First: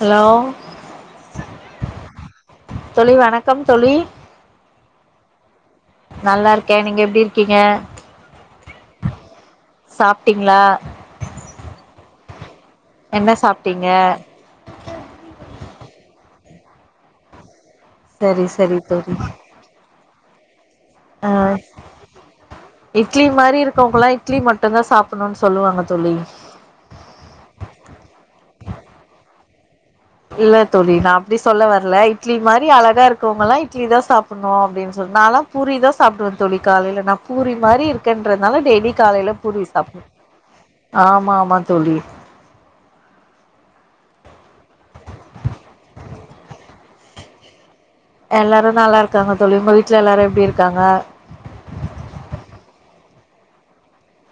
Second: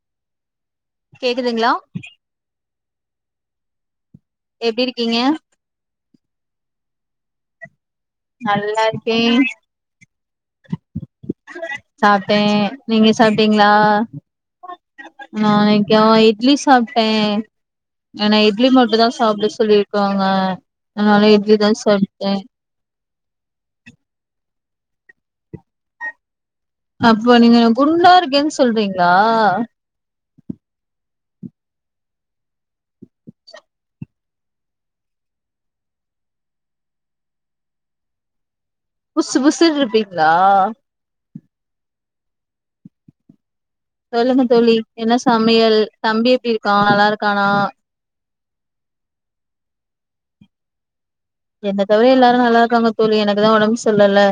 hello கேக்குதுங்ளா தோழி வணக்கம் தோழி எப்டி இருக்கீங்க நல்லாருக்கேன் நீங்க எப்டி இருக்கீங்க நல்லா இருக்கேன் சாப்பிட்டிங்ளா சாப்டேன் நீங்க என்ன சாப்டீங்களா சாப்ட்டீங்க நா இன்னைக்கு இட்லி சாப்பிட்டேன் என்ன சரி இட்லி சரி மட்டும் தோழி தான் சாப்பிட சொல்லிருக்காங்க ஆ அதனால இட்லி தான் சாப்டேன் இட்லி மாரி இருக்கவங்களாம் இட்லி மட்டும் தான் சாப்பிடணும்னு சொல்லுவாங்க தோழி அப்போ நீங்க குருண்டா இருக்கேன்னு சொல்றீங்களா இல்ல தோழி நான் அப்டி சொல்ல வரல இட்லி மாரி அழகா இருக்கவங்கலாம் இட்லி தான் சாப்டணும் அப்டின்னு சொன்நாளும் பூரிதான் சாப்டுவேன் தோழி காலையில நான் பூரி மாரி இருக்கென்றனால டெய்லி காலையில புசு பூரி புசுன்னு சாப்டுவே இருப்பீங்களா ஆமா ஆமா தோழி சொல்லுங்க தோழி என்ன சமையல் தம்பி எப்படி இருக்கான் நல்லா இருக்கானா எல்லாரும் நல்லா இருக்காங்க தோழி உங்க வீட்ல எல்லாரும் எப்டி இருக்காங்க என்ன தவிர எல்லாரும் நல்லா இருக்காங்க தோழி எனக்குதான் உடம்பு சரி இல்லல்ல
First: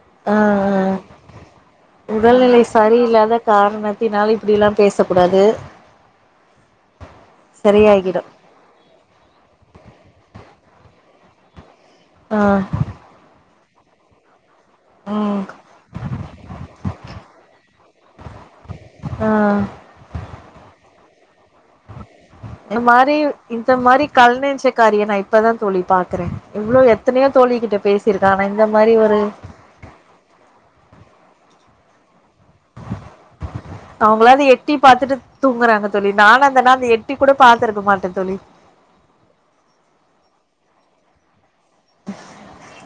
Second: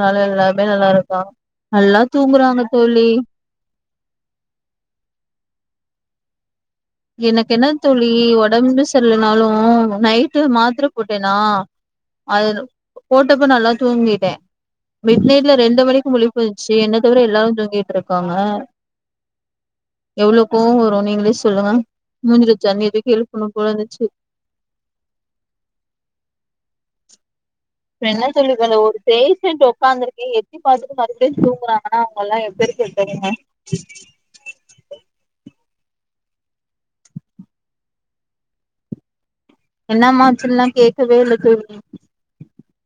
நாங்கள ஆ எல்லாமே நல்லா ஆ இருக்கோம் நல்லா தூங்குறாங்க தோழி காரணத்தினால இப்டியெல்லாம் பேசக்கூடாது எனக்கு என்ன தோழி சரியாகிடு உடம்பு சரிலனாலும் நைட்டு மாத்திர போட்டேனா ஆ அது போட்டப்ப நல்லா தூங்கிட்டேன் மிட் ம் நைட்ல ரெண்டு மணிக்கு முழிப்பு வந்துச்சு என்ன தவிர எல்லாரும் தூங்கிட்டு இருக்காங்க ஆ எவ்ளோ கோவம் வரும் நீங்களே சொல்லுங்க மூஞ்சில இந்த தண்ணிய தூக்கி மாரி எழுப்பணு போல இந்த இருந்துச்சு மாரி கல்நெஞ்சு காரிய நான் இப்பதான் தோழி பாக்குறேன் இவ்வளவு எத்தனையோ தோழிக்கிட்ட இப்ப என்ன சொல்லிட்டு வந்தே ஒரு பேஷண்ட் உக்காந்துருக்கே எட்டி பாத்துட்டு மறுபடியும் தூங்கறாங்கன்னா அவங்கலாம் எப்பேர் பட்டவங்க அவங்களாது எட்டி பாத்துட்டு தூங்குறாங்க தோழி நான இருந்தனா அந்த எட்டி கூட பாத்துருக்க மாட்டேன் தோழி என்னமா ஆச்சின்லா கேட்கவே இல்ல தோழி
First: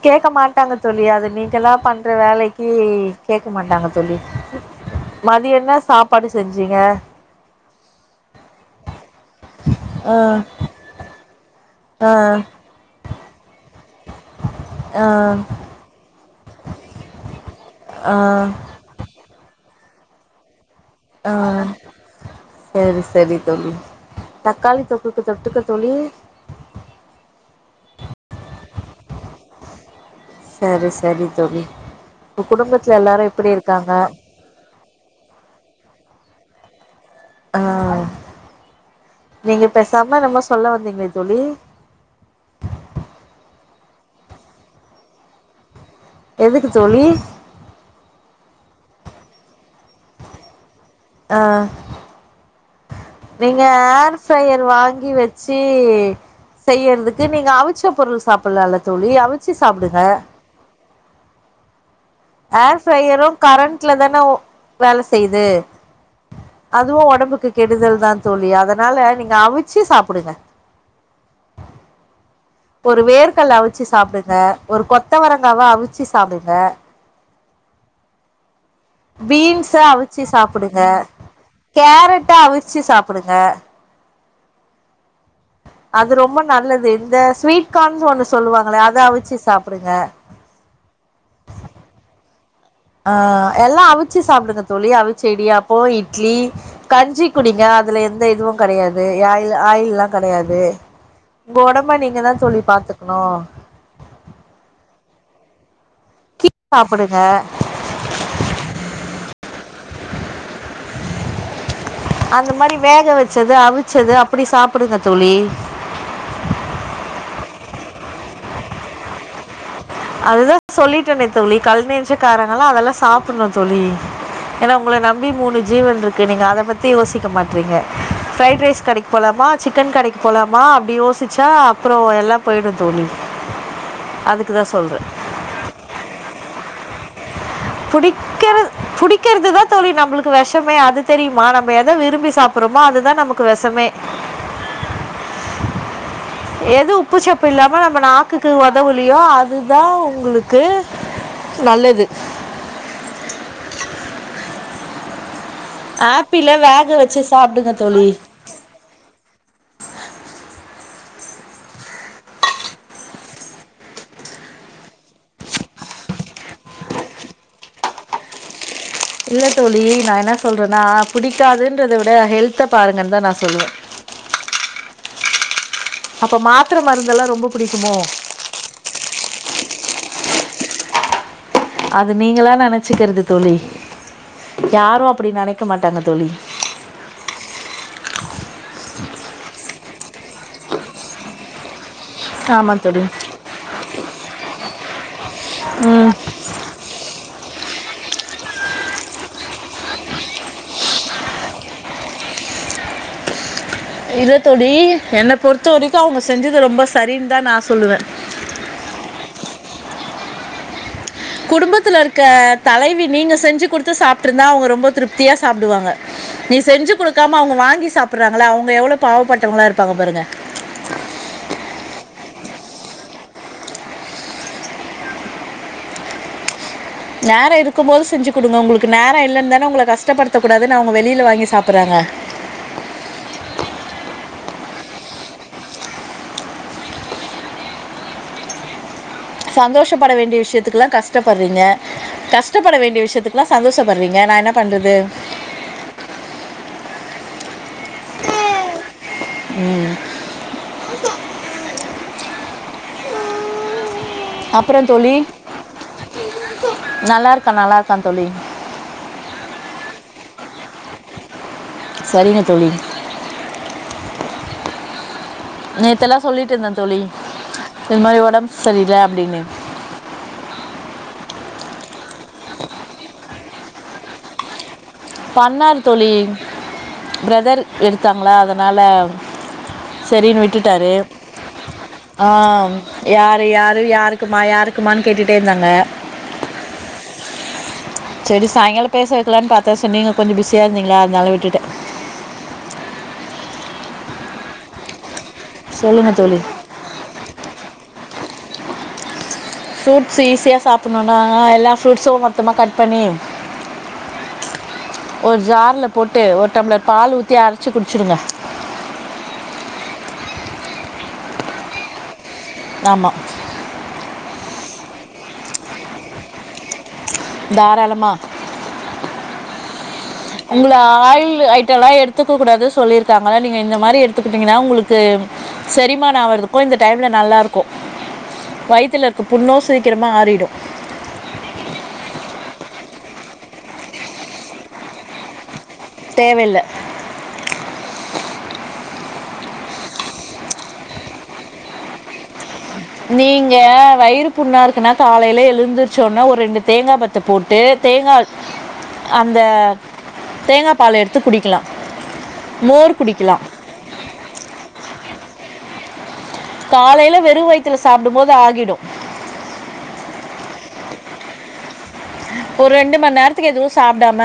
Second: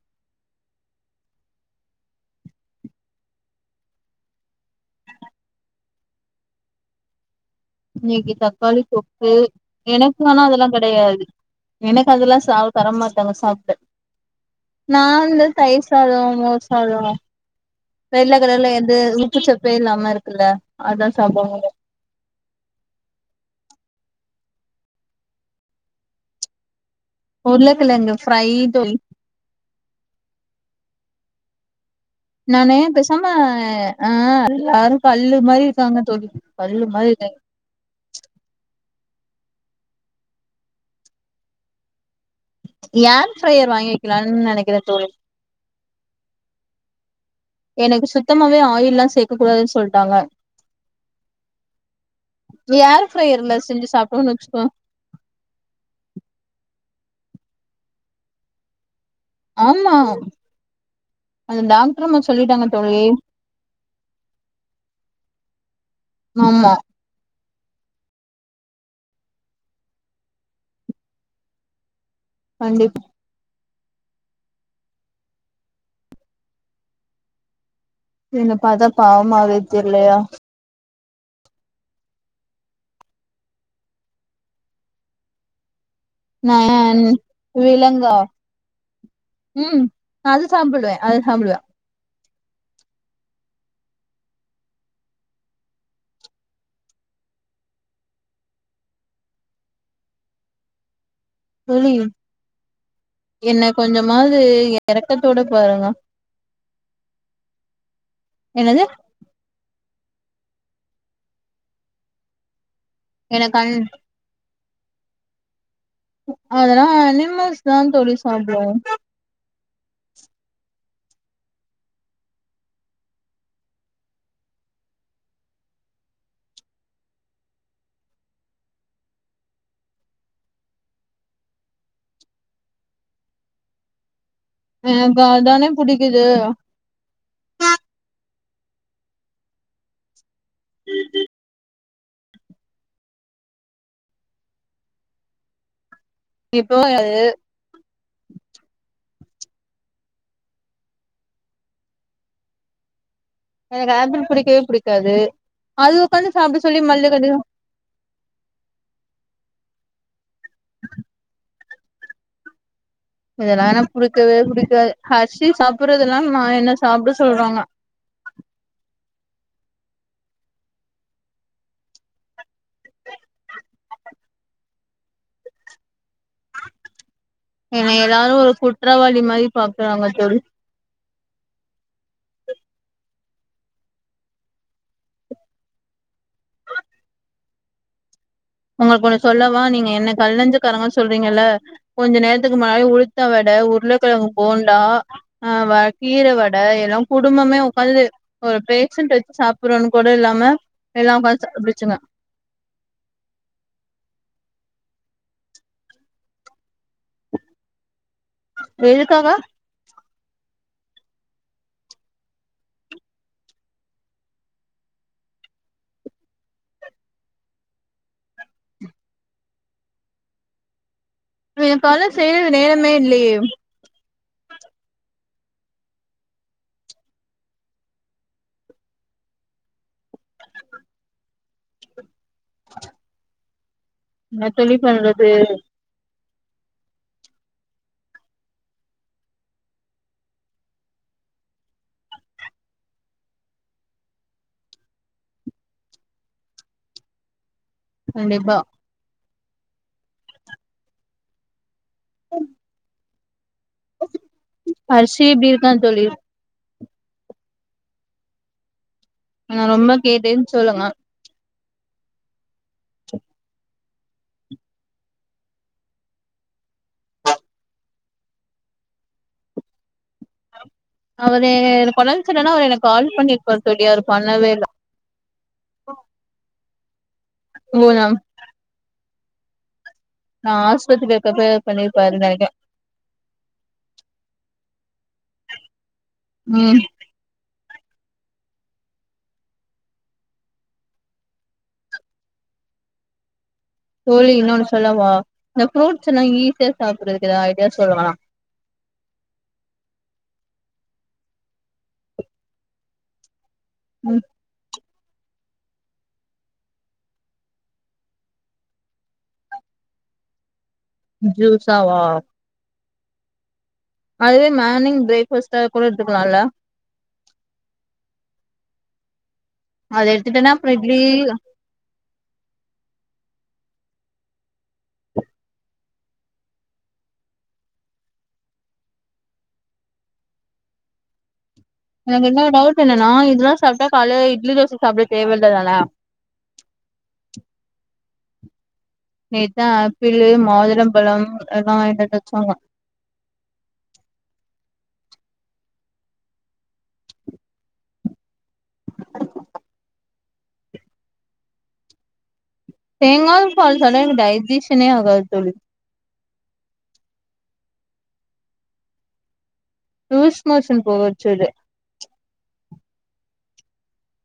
கேட்க மாட்டாங்க தோழி அது நீங்கல்லாம் பண்ற வேலைக்கு கேட்க மாட்டாங்க தோழி மதிய என்ன சாப்பாடு செஞ்சீங்க இன்னைக்கு தக்காளி தொக்கு ஆ எனக்கு ஆனா அதெல்லாம் கெடையாது ஆ எனக்கு அதெல்லாம் சாப் தர மாட்டாங்க சாப்ட ஆ நான் வந்து தயிர் சாதம் மோர் சாதம் வெள்ள ஆ கலர்ல எது உப்புச்சப்பே இல்லாம இருக்குல்ல அதா ஆ சாப்டுவாங்க செரி சரி தோழி தக்காளி தொக்குக்கு தொட்டுக்க தோழி உருளகிழங்கு ஃப்ரைடு சரி சரி தோழி உங்க நானு குடும்பத்துல எல்லாரு பேசமா எப்படி இருக்காங்க ஆ எல்லாரும் கல்லு மாரி இருக்காங்க தோழி கல்லு மாரி இருக்காங்க ஆ நீங்க பேசாம என்னமோ சொல்ல வந்தீங்க தோழி ஏர் ஃப்ரையர் வாங்கிகலான்னு நெனைக்கிறேன் தோழி எதுக்கு தோழி எனக்கு சுத்தமாவே ஆயில் எல்லாம் சேக்க கூடாதுன்னு சொல்ட்டாங்க ஆஹ் ஏர் ஃப்ரையர்ல நீங்க செஞ்சு ஏர் சாப்ட்டோன்னு ப்ரையர் வச்சுக்கோ வாங்கி வச் சி செய்யறதுக்கு நீங்க அவிச்ச பொருள் சாப்பில்லால தோழி அவி ஆமா அந் டாக்ட்ரம்மா ஏர் ஃப்ரையரு கரண்ட்ல தான ஒ வேல செய்யுது ஆமா அதுவு ஒடம்புக்கு கெடுதல் தான் தோழி அதனால நீங்க அவிச்சு சாப்புடுங்க கண்டிப்பா ஒரு வேர்கல்ல அவிச்சு சாப்டுங்க ஒரு கொத்தவரங்காவா அவிச்சு சாப்டுங்க என்ன பாத்தா பாவமாவே பீன்ஸ தெர்லையா அவிச்சு சாப்புடுங்க கேரட்ட அவிச்சு சாப்புடுங்க அது ரொம்ப நல்லது நான் இந்த ஸ்வீட் கான் விலங்கா ஒண்ணு சொல்லுவாங்களே அத அவிச்சு சாப்புடுங்க நா அது சாப்டுவே அது சாப்டுவே ஆ எல்லா அவிச்சு சாப்டுங்க தோழி அவிச்ச இடியாப்போ இட்லி கஞ்சி குடிங்க அதுல எந்த இதுவு கெடயாது ஆயில் ஆயில்லா கெடயாது உங்க ஒடம்ப நீங்கதா தோழி பாத்துக்ணு கொஞ்சமாது எறக்கத்தோட பாருங்க கீ சாப்புடுங்க என்னது அந்த மாரி வேக வெச்சது எனக்கு அன் அவிச்சது அப்பிடி சாப்புடுங்க தோழி அதெல்லா அனிமல்ஸ் தா தோழி சாப்டு அதுதா சொல்லிட்டேனே தோழி கல்நெஞ்சக்காரங்கல்லா அதெல்லா சாப்புண்ணு தோழி ஏனா உங்கள நம்பி மூணு ஜீவன்ட்ருக்கு நீங்க அத பத்தி யோசிக்க மாட்றீங்க ஃப்ரைட் ரைஸ் கடைக் போலாமா சிக்கன் கடைக்கு போலாமா அப்டி யோசிச்சா அப்றோ எல்லா போய்டு தோழி அதுக்குதா சொ ஆ இப்ப அதானே புடிக்குது புடிக் கிறத் புடிக்கிறதுதா தோழி நம்பளுக்கு வெஷமே அது தெரியுமா நம்ம எத விரும்பி சாப் புறமோ அதுதா நமக்கு வெசமே இப்போ எது உப்பு சப்பு இல்லாம நம்ம நாக்குக்கு ஒதவுலியோ அ துதா உங்களுக்கு நல்லது எனக்கு ஆப்பிள் பிடிக்கவே பிடிக்காது அது உக்காந்து சாப்ட சொல்லி மல்லு கட்டுறா சாப்டுங்க தோழி இதெல்லா என்க் புடிக்கவே புடிக்காது ஹர்ஷி சாப்புறதெல்லா நா என்ன சாப்ட சொல்றாங்க இல்ல தோழி நா என்ன சொல்றேன்னா புடிக்காதுன்றத விட ஹெல்த பாருங்கன்தா நா சொல்லுவே அப்ப மாத்தர மருந்தெல்லா ரொம்போ என்ன எல்லாரு ஒரு குற்றவாளி மாரி பாக்குறாங்க தோழி அது நீங்களா நெனச்சிக்கிறது தோழி யாரு அப்டி நெனைக்க மாட்டாங்க தோழி உங்களுக் ஒன்னு சொல்லவா நீங்க என்ன கல்நெஞ்சுக்காரோங்கன் சொல்றீங்கல்ல கொஞ்ச நேரத்துக்கு ஆமா முன்னாடி தோழி உளுத்த வட உருளக்கெழங்கு போண்டா ஆ வ ம் கீர வ ட எல்லா குடும்பமே உக்காந்து ஒரு பேஷன்ட் வெச்சு சாப்புறோனு கூட இல்லாம எல்லா உக்காந் சாப்ட்டுச்சுங்க இல்ல தோழி என்ன பொறுத்த வரிக்கு அவுங்க செஞ்சது ரொம்ப சரின்தா நா சொல்லுவே எதுக்காக குடும்பத்துல இருக்க தலைவி நீங்க செஞ்சு குடுத்து சாப்ட்டுருந்தா அவுங்க ரொம்ப திருப்தியா சாப்டுவாங்க நீ செஞ்சு குடுக்காம அவுங்க வாங்கி சாப்புறாங்கள அவுங்க எவ்ளோ பாவப்பட்டவங்ளா இருப்பாங்க பாருங்க விடியக்கால்ல செய்றது நேரமே இல்லையே நேரோ இருக்கும்போது செஞ்சு குடுங்க ஒங்ளுக்கு நேரோ இல்லன் தானே ஒங்கள கஷ்டப்படுத்தக்கூடாதுனு அவுங்க வெளில வாங்கி சாப்புறாங்க என்ன தோழி பண்றது சந்தோஷப்பட வேண்டிய விஷயத்துக்குல்லா கஷ்டப்படுறீங்க கஷ்டப்பட வேண்டிய விஷயத்துக்குல்லா சந்தோஷப்படுறீங்க நா என்ன பண்றது கண்டிப்பா ம் ம் அப்பறோ தோழி ஹர்ஷி எப்டி இருக்கா தோழி நல்லாருக்கா நல்லாக்கா தோழி நா ரொம்ப கேட்டேன்னு சொல்லுங்க சரிங்க தோழி நேத்தெல்லா சொல்லிட்டு இருந்தே தோழி இது மாரி ஒடம் சரியில்ல அப்டின்னு அவரு எனக்கு ஒடம் சரியில்லன்னா அவரு எனக் கால் பண்ணிருப்பாரு தோழி அவரு பண்ணவே இல்ல பண்ணாரு தோழி பிரதர் ஓ நா எடுத்தாங்களா அதனால செரின்னு விட்டுட்டாரு ஆஸ்பத்திரில இருக்கப்ப பண்ணிருப்பாருன்னு ஆ நெனைக்கிறே யாரு யாரு யாருக்குமா யாருக்குமானு கேட்டுட்டே இருந்தாங்க ம் செரி சாய்ங்காலம் பேச வைக்கலான்னு பாத்தே சோ நீங்க கொஞ்சோம் பிஸியா இருந்தீங்களா அதனால விட்டுட்டே தோழி இன்னொன்னு சொல்லவா இந்த ஃப்ரூட்ஸ் சொல்லுங்கள் எல்லா தோழி ஈஸியா சாப்புடுறதுக்கு எதாது ஐடியா சொல்லவா ஃப்ரூட்ஸ்ஸு ஈஸியா சாப்புணுன்னா எல்லா ஃப்ரூட்ஸு மொத்தமா கட் பண்ணி ம் ஒரு ஜார்ல போட்டு ஒரு டம்ளர் பால் ஊத்தி அரச்சு குடிச்சுடுங்க ஜூஸாவா ஆமா அதுவே மார்னிங் பிரேக்ஃபாஸ்ட்டா கூட எடுத்துக்கலால தாராளமா அதே உங்கள ஆயிலு ஐட் ட்டல்லா எடுத்துக்க கூடாது சொல்லிருக்காங்கள நீங்க இந்த மாரி எடுத்துக்குட்டீங்கன்னா உங்களுக்கு செரிமான ஆவுறதுக்கு இந்த டைம்ல நல்லாருக்கூ வய்த்துல இருக்கு புண்ணு சீக்கிரமா ஆறிடு எனக்கு இன்னொரு டவுட் என்னன்னா இதெல்லா சாப்ட்டா காலைல இட்லி தோச சாப்ட தேவயில்லதான தேவயில்ல நேத்தா ஆப்பிளு மாதுளம்பழம் எல்லா வாய்ண்டு வந்து வச்சாங்க நீங்க வயிறு புண்ணா இருக்குன்னா காலைல எழுந்திருச்சோனே ஒரு ரெண்டு தேங்கா பர் த்த போட்டு தேங்கா அந்த தேங்கா பால் எடுத்து குடிக்கலா தேங்காபால் செல டைமு டைஜிஷனே ஆகாது தோழி காலைல வெறு வயித்துல சாப்டும் போது ஆகிடு லூஸ் மோசன் போக வச்சிர்று ஒ ரெண்டு மண் நேரத்துக்கு எதுவு சாப்டாம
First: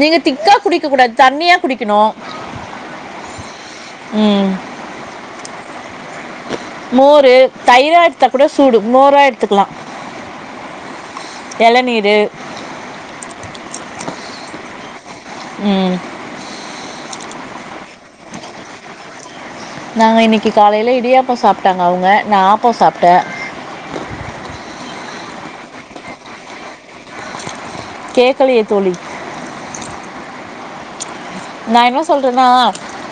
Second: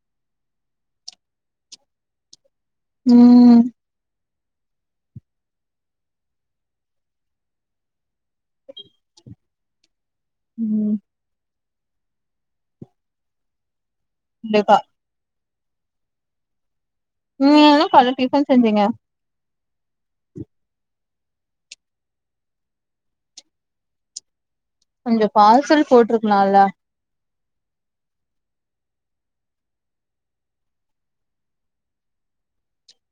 நீங்க திக்கா குடிக்க கூடாது தண்ணியா குடிக்கணு ம் ம் மோரு தயிரா எடுத்தா கூட சூடு மோரா எடுத்துக்கலா ம் ம் எளநீரு இந்தப்ப ம் நீங்க என்ன கால்ல டிஃபன் செஞ்சீங்க நாங்க இன்னைக்கி காலைல இடியாப்ப சாப்ட்டாங்க அவ்ங்க நா ஆப்ப சாப்ட்ட கொஞ்சோ பார்சல் போட்ருக்லால்ல கேக்கலயே தோழி நா என்ன சொல்றன்னா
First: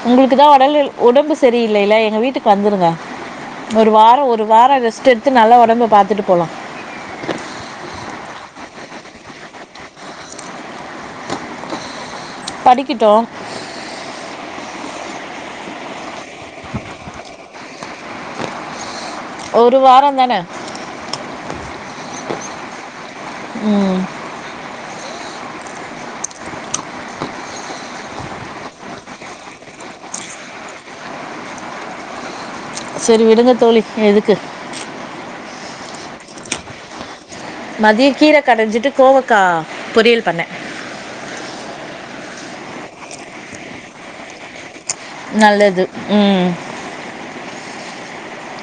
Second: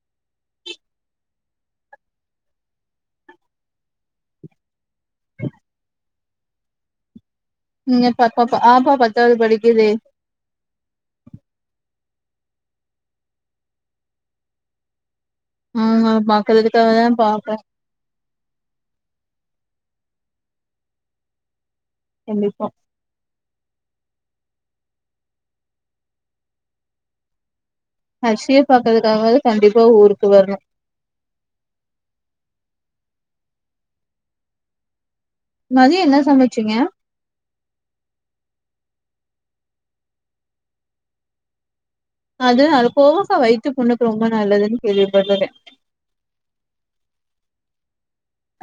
உங்களுக்கு தா உடல்நில் ஒடம்பு சரியில்லைல எங்க வீட்டுக்கு வந்துருங்க ஒரு வார ஒரு வார ரெஸ்ட் எடுத்து நல்லா உடம்ப பாத்துட்டு போலா நீங்க பப்ப பா ஆப்பா பத்தாது படிக்குது படிக்கிட்டு ம் அ பாக்குறதுக்காகதா பார்க்க ஒரு வாரந்தான கண்டிப்பா ம் ஹர்சிய பாக்கறதுக்காகவாது கண்டிப்பா ஊருக்கு வர்ணு செரி விடுங்க தோழி எதுக்கு மதியோ என்ன சமச்சீங்க மதியோ கீர கடஞ்சிட்டு கோவக்கா பொரியல் பண்ண அது அது கோவக்கா வயித்து புண்ணுக்கு ரொம்ப நல்லதுன் நல்லது ம்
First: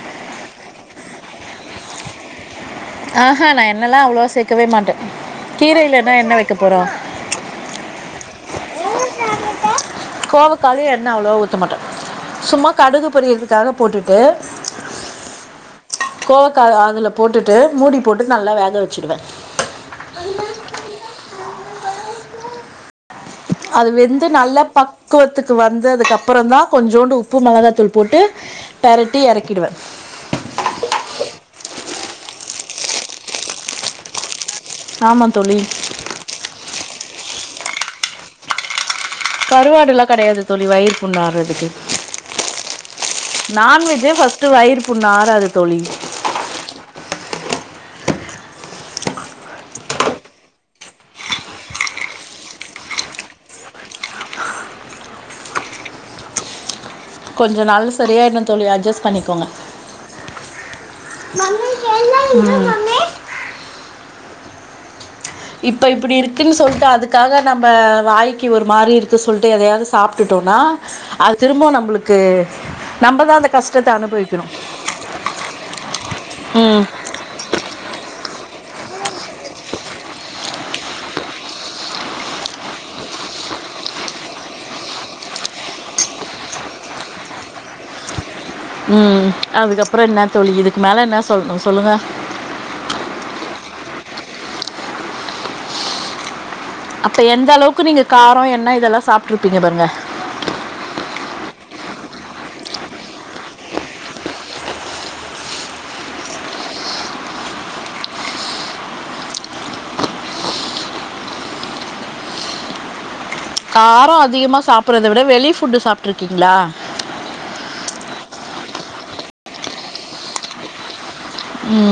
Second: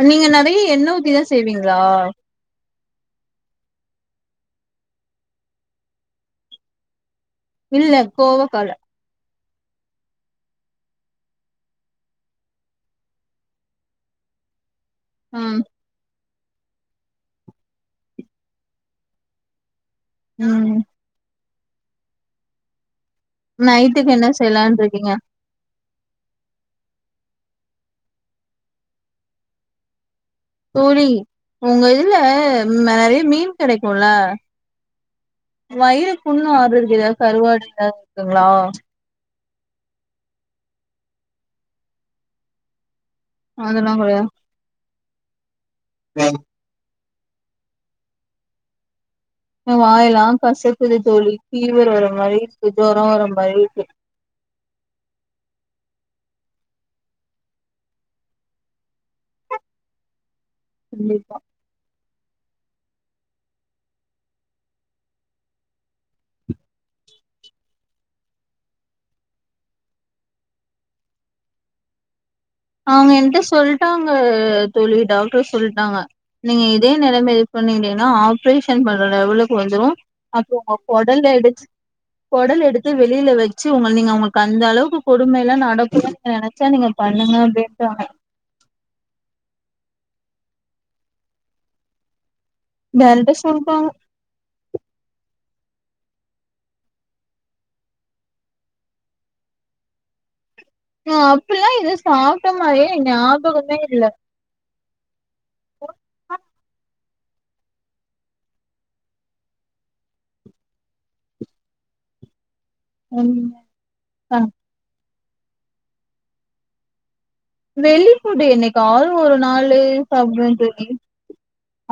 நீங்க நெறய எண்ணெ ஊத்திதா செய்வீங்ளா அ ஹ நா எண்ணெல்லா அவ்ளோவா சேக்கவே மாட்ட கீரயிலனா என்ன வைக்க போறோ இல்ல கோவக்கால கோவக்காலயு எண்ணெ அவ்ளோவா ஊத்த மாட்ட சும்மா கடுகு பொரியறதுக்காக போட்டுட்டு ம் கோவக்கா அதுல போட்டுட்டு மூடி போட்டுட்டு நல்லா வேக வச்சுடுவ ம் அது நைட்டுக்கு என்ன வெந்து நல்லா செய்யலான்னு இருக்கீங்க பக்குவத் துக்கு வந்ததுக்கப்பறந்தா கொஞ்சோண்டு உப்பு மெளகாத்தூள் போட்டு பெரட்டி எறக்கிடுவ தோழி உங்க இதுல நெறய மீன் கெடைக்குல ஆமா தோழி வயிறு புண்ணு ஆறதுக்கு கருவாடு எதாது இருக்குங்ளா கருவாடுல்லா கெடையாது தோழி வயிறு புண்ணாறதுக்கு அதெல்லா நான்வெஜ்ஜே ஃபர்ஸ்ட்டு வயிறு புண் ஆறாது தோழி வேலு எ வாயெல்லா கசக்குது தோழி ஃபீவர் வர மாரி இருக்கு ஜொரோ வர மாரி இருக்கு கொஞ்ச நாள்ல சரியாய்டு தோழி அட்ஜஸ் பண்ணிக்கோங்க கண்டிப்பா ம் இப்போ இப்பிடி இருக்குன் சொல்ட்டு அதுக்காக நம்ம வாய்க்கு ஒரு மாரி இருக்கு சொல்ட்டு எதையாவது சாப்ட்டுட்டோனா அது திரும்போ நம்ளுக்கு அவங்க என்ட்ட நம்பதா அந்த கஷ்டத்த சொல்ட்டாங்க அனுபவிக்கணு தோழி டாக்டர் சொல்ட்டாங்க நீங்க ம் இதே நெலம இது பண்ணிந்தீங்னா ஆப்ரேஷன் பண்ற லெவலக்கு வந்துரு அப்போ உங்க கொடல் வெடுச் கொடல் எடுத்து வெளில வெச்சு உங்கள் நீங்க அவ்ங்களுக்கு அந்த அளவுக்கு கொடுமை எல்லா நடக்குத நனச்சா நீங்க பண்ணுங்க அப்டின்டாங்க ம் அதுக்கப்பறோ என்ன தோழி இதுக்கு மேல என்ன சொல்ணு சொல்லுங்க டேரக்டா சொல்பாங்க அப்ப எந்த அளவுக்கு நீங்க காரோ எண்ண இதெல்லா சாப்ட்ருப்பீங்க பாருங்க நா அப்பெல்லா எது சாப்ட்ட மாரியே எ ஞாபகமே இல்ல ம் காரோ அதிகமா சாப்பட்றத விட வெளி ஃபுட்டு் சாப்ட்ருக்கீங்ளா வெளி ஃபுட்டு என்னெக்காவ்து ஒரு நாளு சாப்டுவே தோழி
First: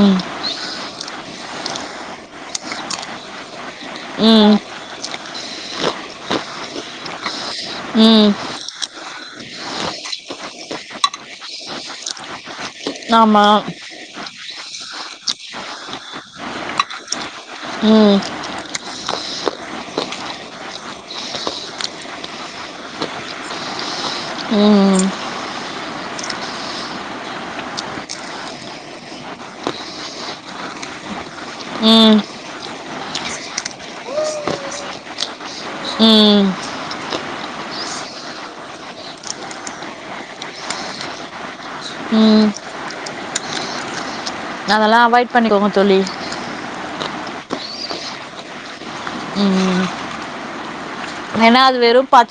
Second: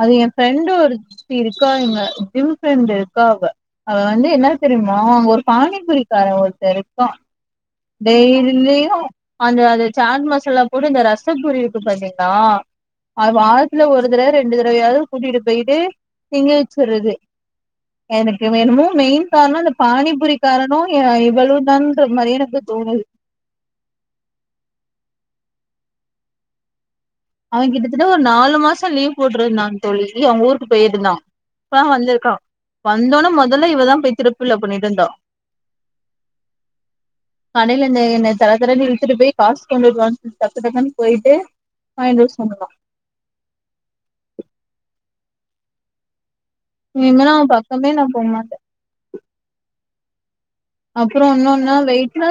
அது ஏ ஃப்ரெண்டு ஒருத்தி இருக்காங்க ஜிம் ஃப்ரெண்டு இருக்கா அவ அவ வந்து என்ன ம் தெரிம் மா அங்க ஒரு பானிபூரி கார ஒருத்த இருக்கா ம் டெய்லியு அந்த அது சேட் மசாலா போட்டு அந்த ரசப்பூரி இருக்கு பாத்தீங்ளா அது ஆமா வாரத்துல ஒரு தடவ ரெண்டு தடவயாது கூட்டிட்டு போய்ட்டு திங்க வெச்சற்றது ம் எனக் இவுங்க என்னமோ மெய்ன் கார்ணோ அந்த பானிபூரிகாரனு ஏ ஏ இவளுதான்ற மாரியே எனக்கு தோணுது ம் ம் அவன் கிட்டத்தட்ட ஒரு நாலு மாசோ லீவ் போட்ருந்தா தோழி அவ்ங்க ஊருக்கு போய்ருந்தா இப்ப தா ம் வந்திருக்கா வந்தொனே மொதல்ல இவதா போய் திருப்புல பண்ணிட்டு இருந்தா ம் கடைல இந்த என்ன தர தரன்னு இழுத்துட்டு போய் காஸ் கொண்ட்டுவான் டக்கு டக்குன்னு போய்ட்டு ஃப்வைனல்ஸ் ம் ஒன்னுதா அதெல்லா அவாய்ட் பண்ணிக்கோங்க தோழி இன்னிமேலு அவன் பக்கமே நா போ மாட்ட ம் ம் அப்பறோ இன்னொன்னு வெய்ட்லா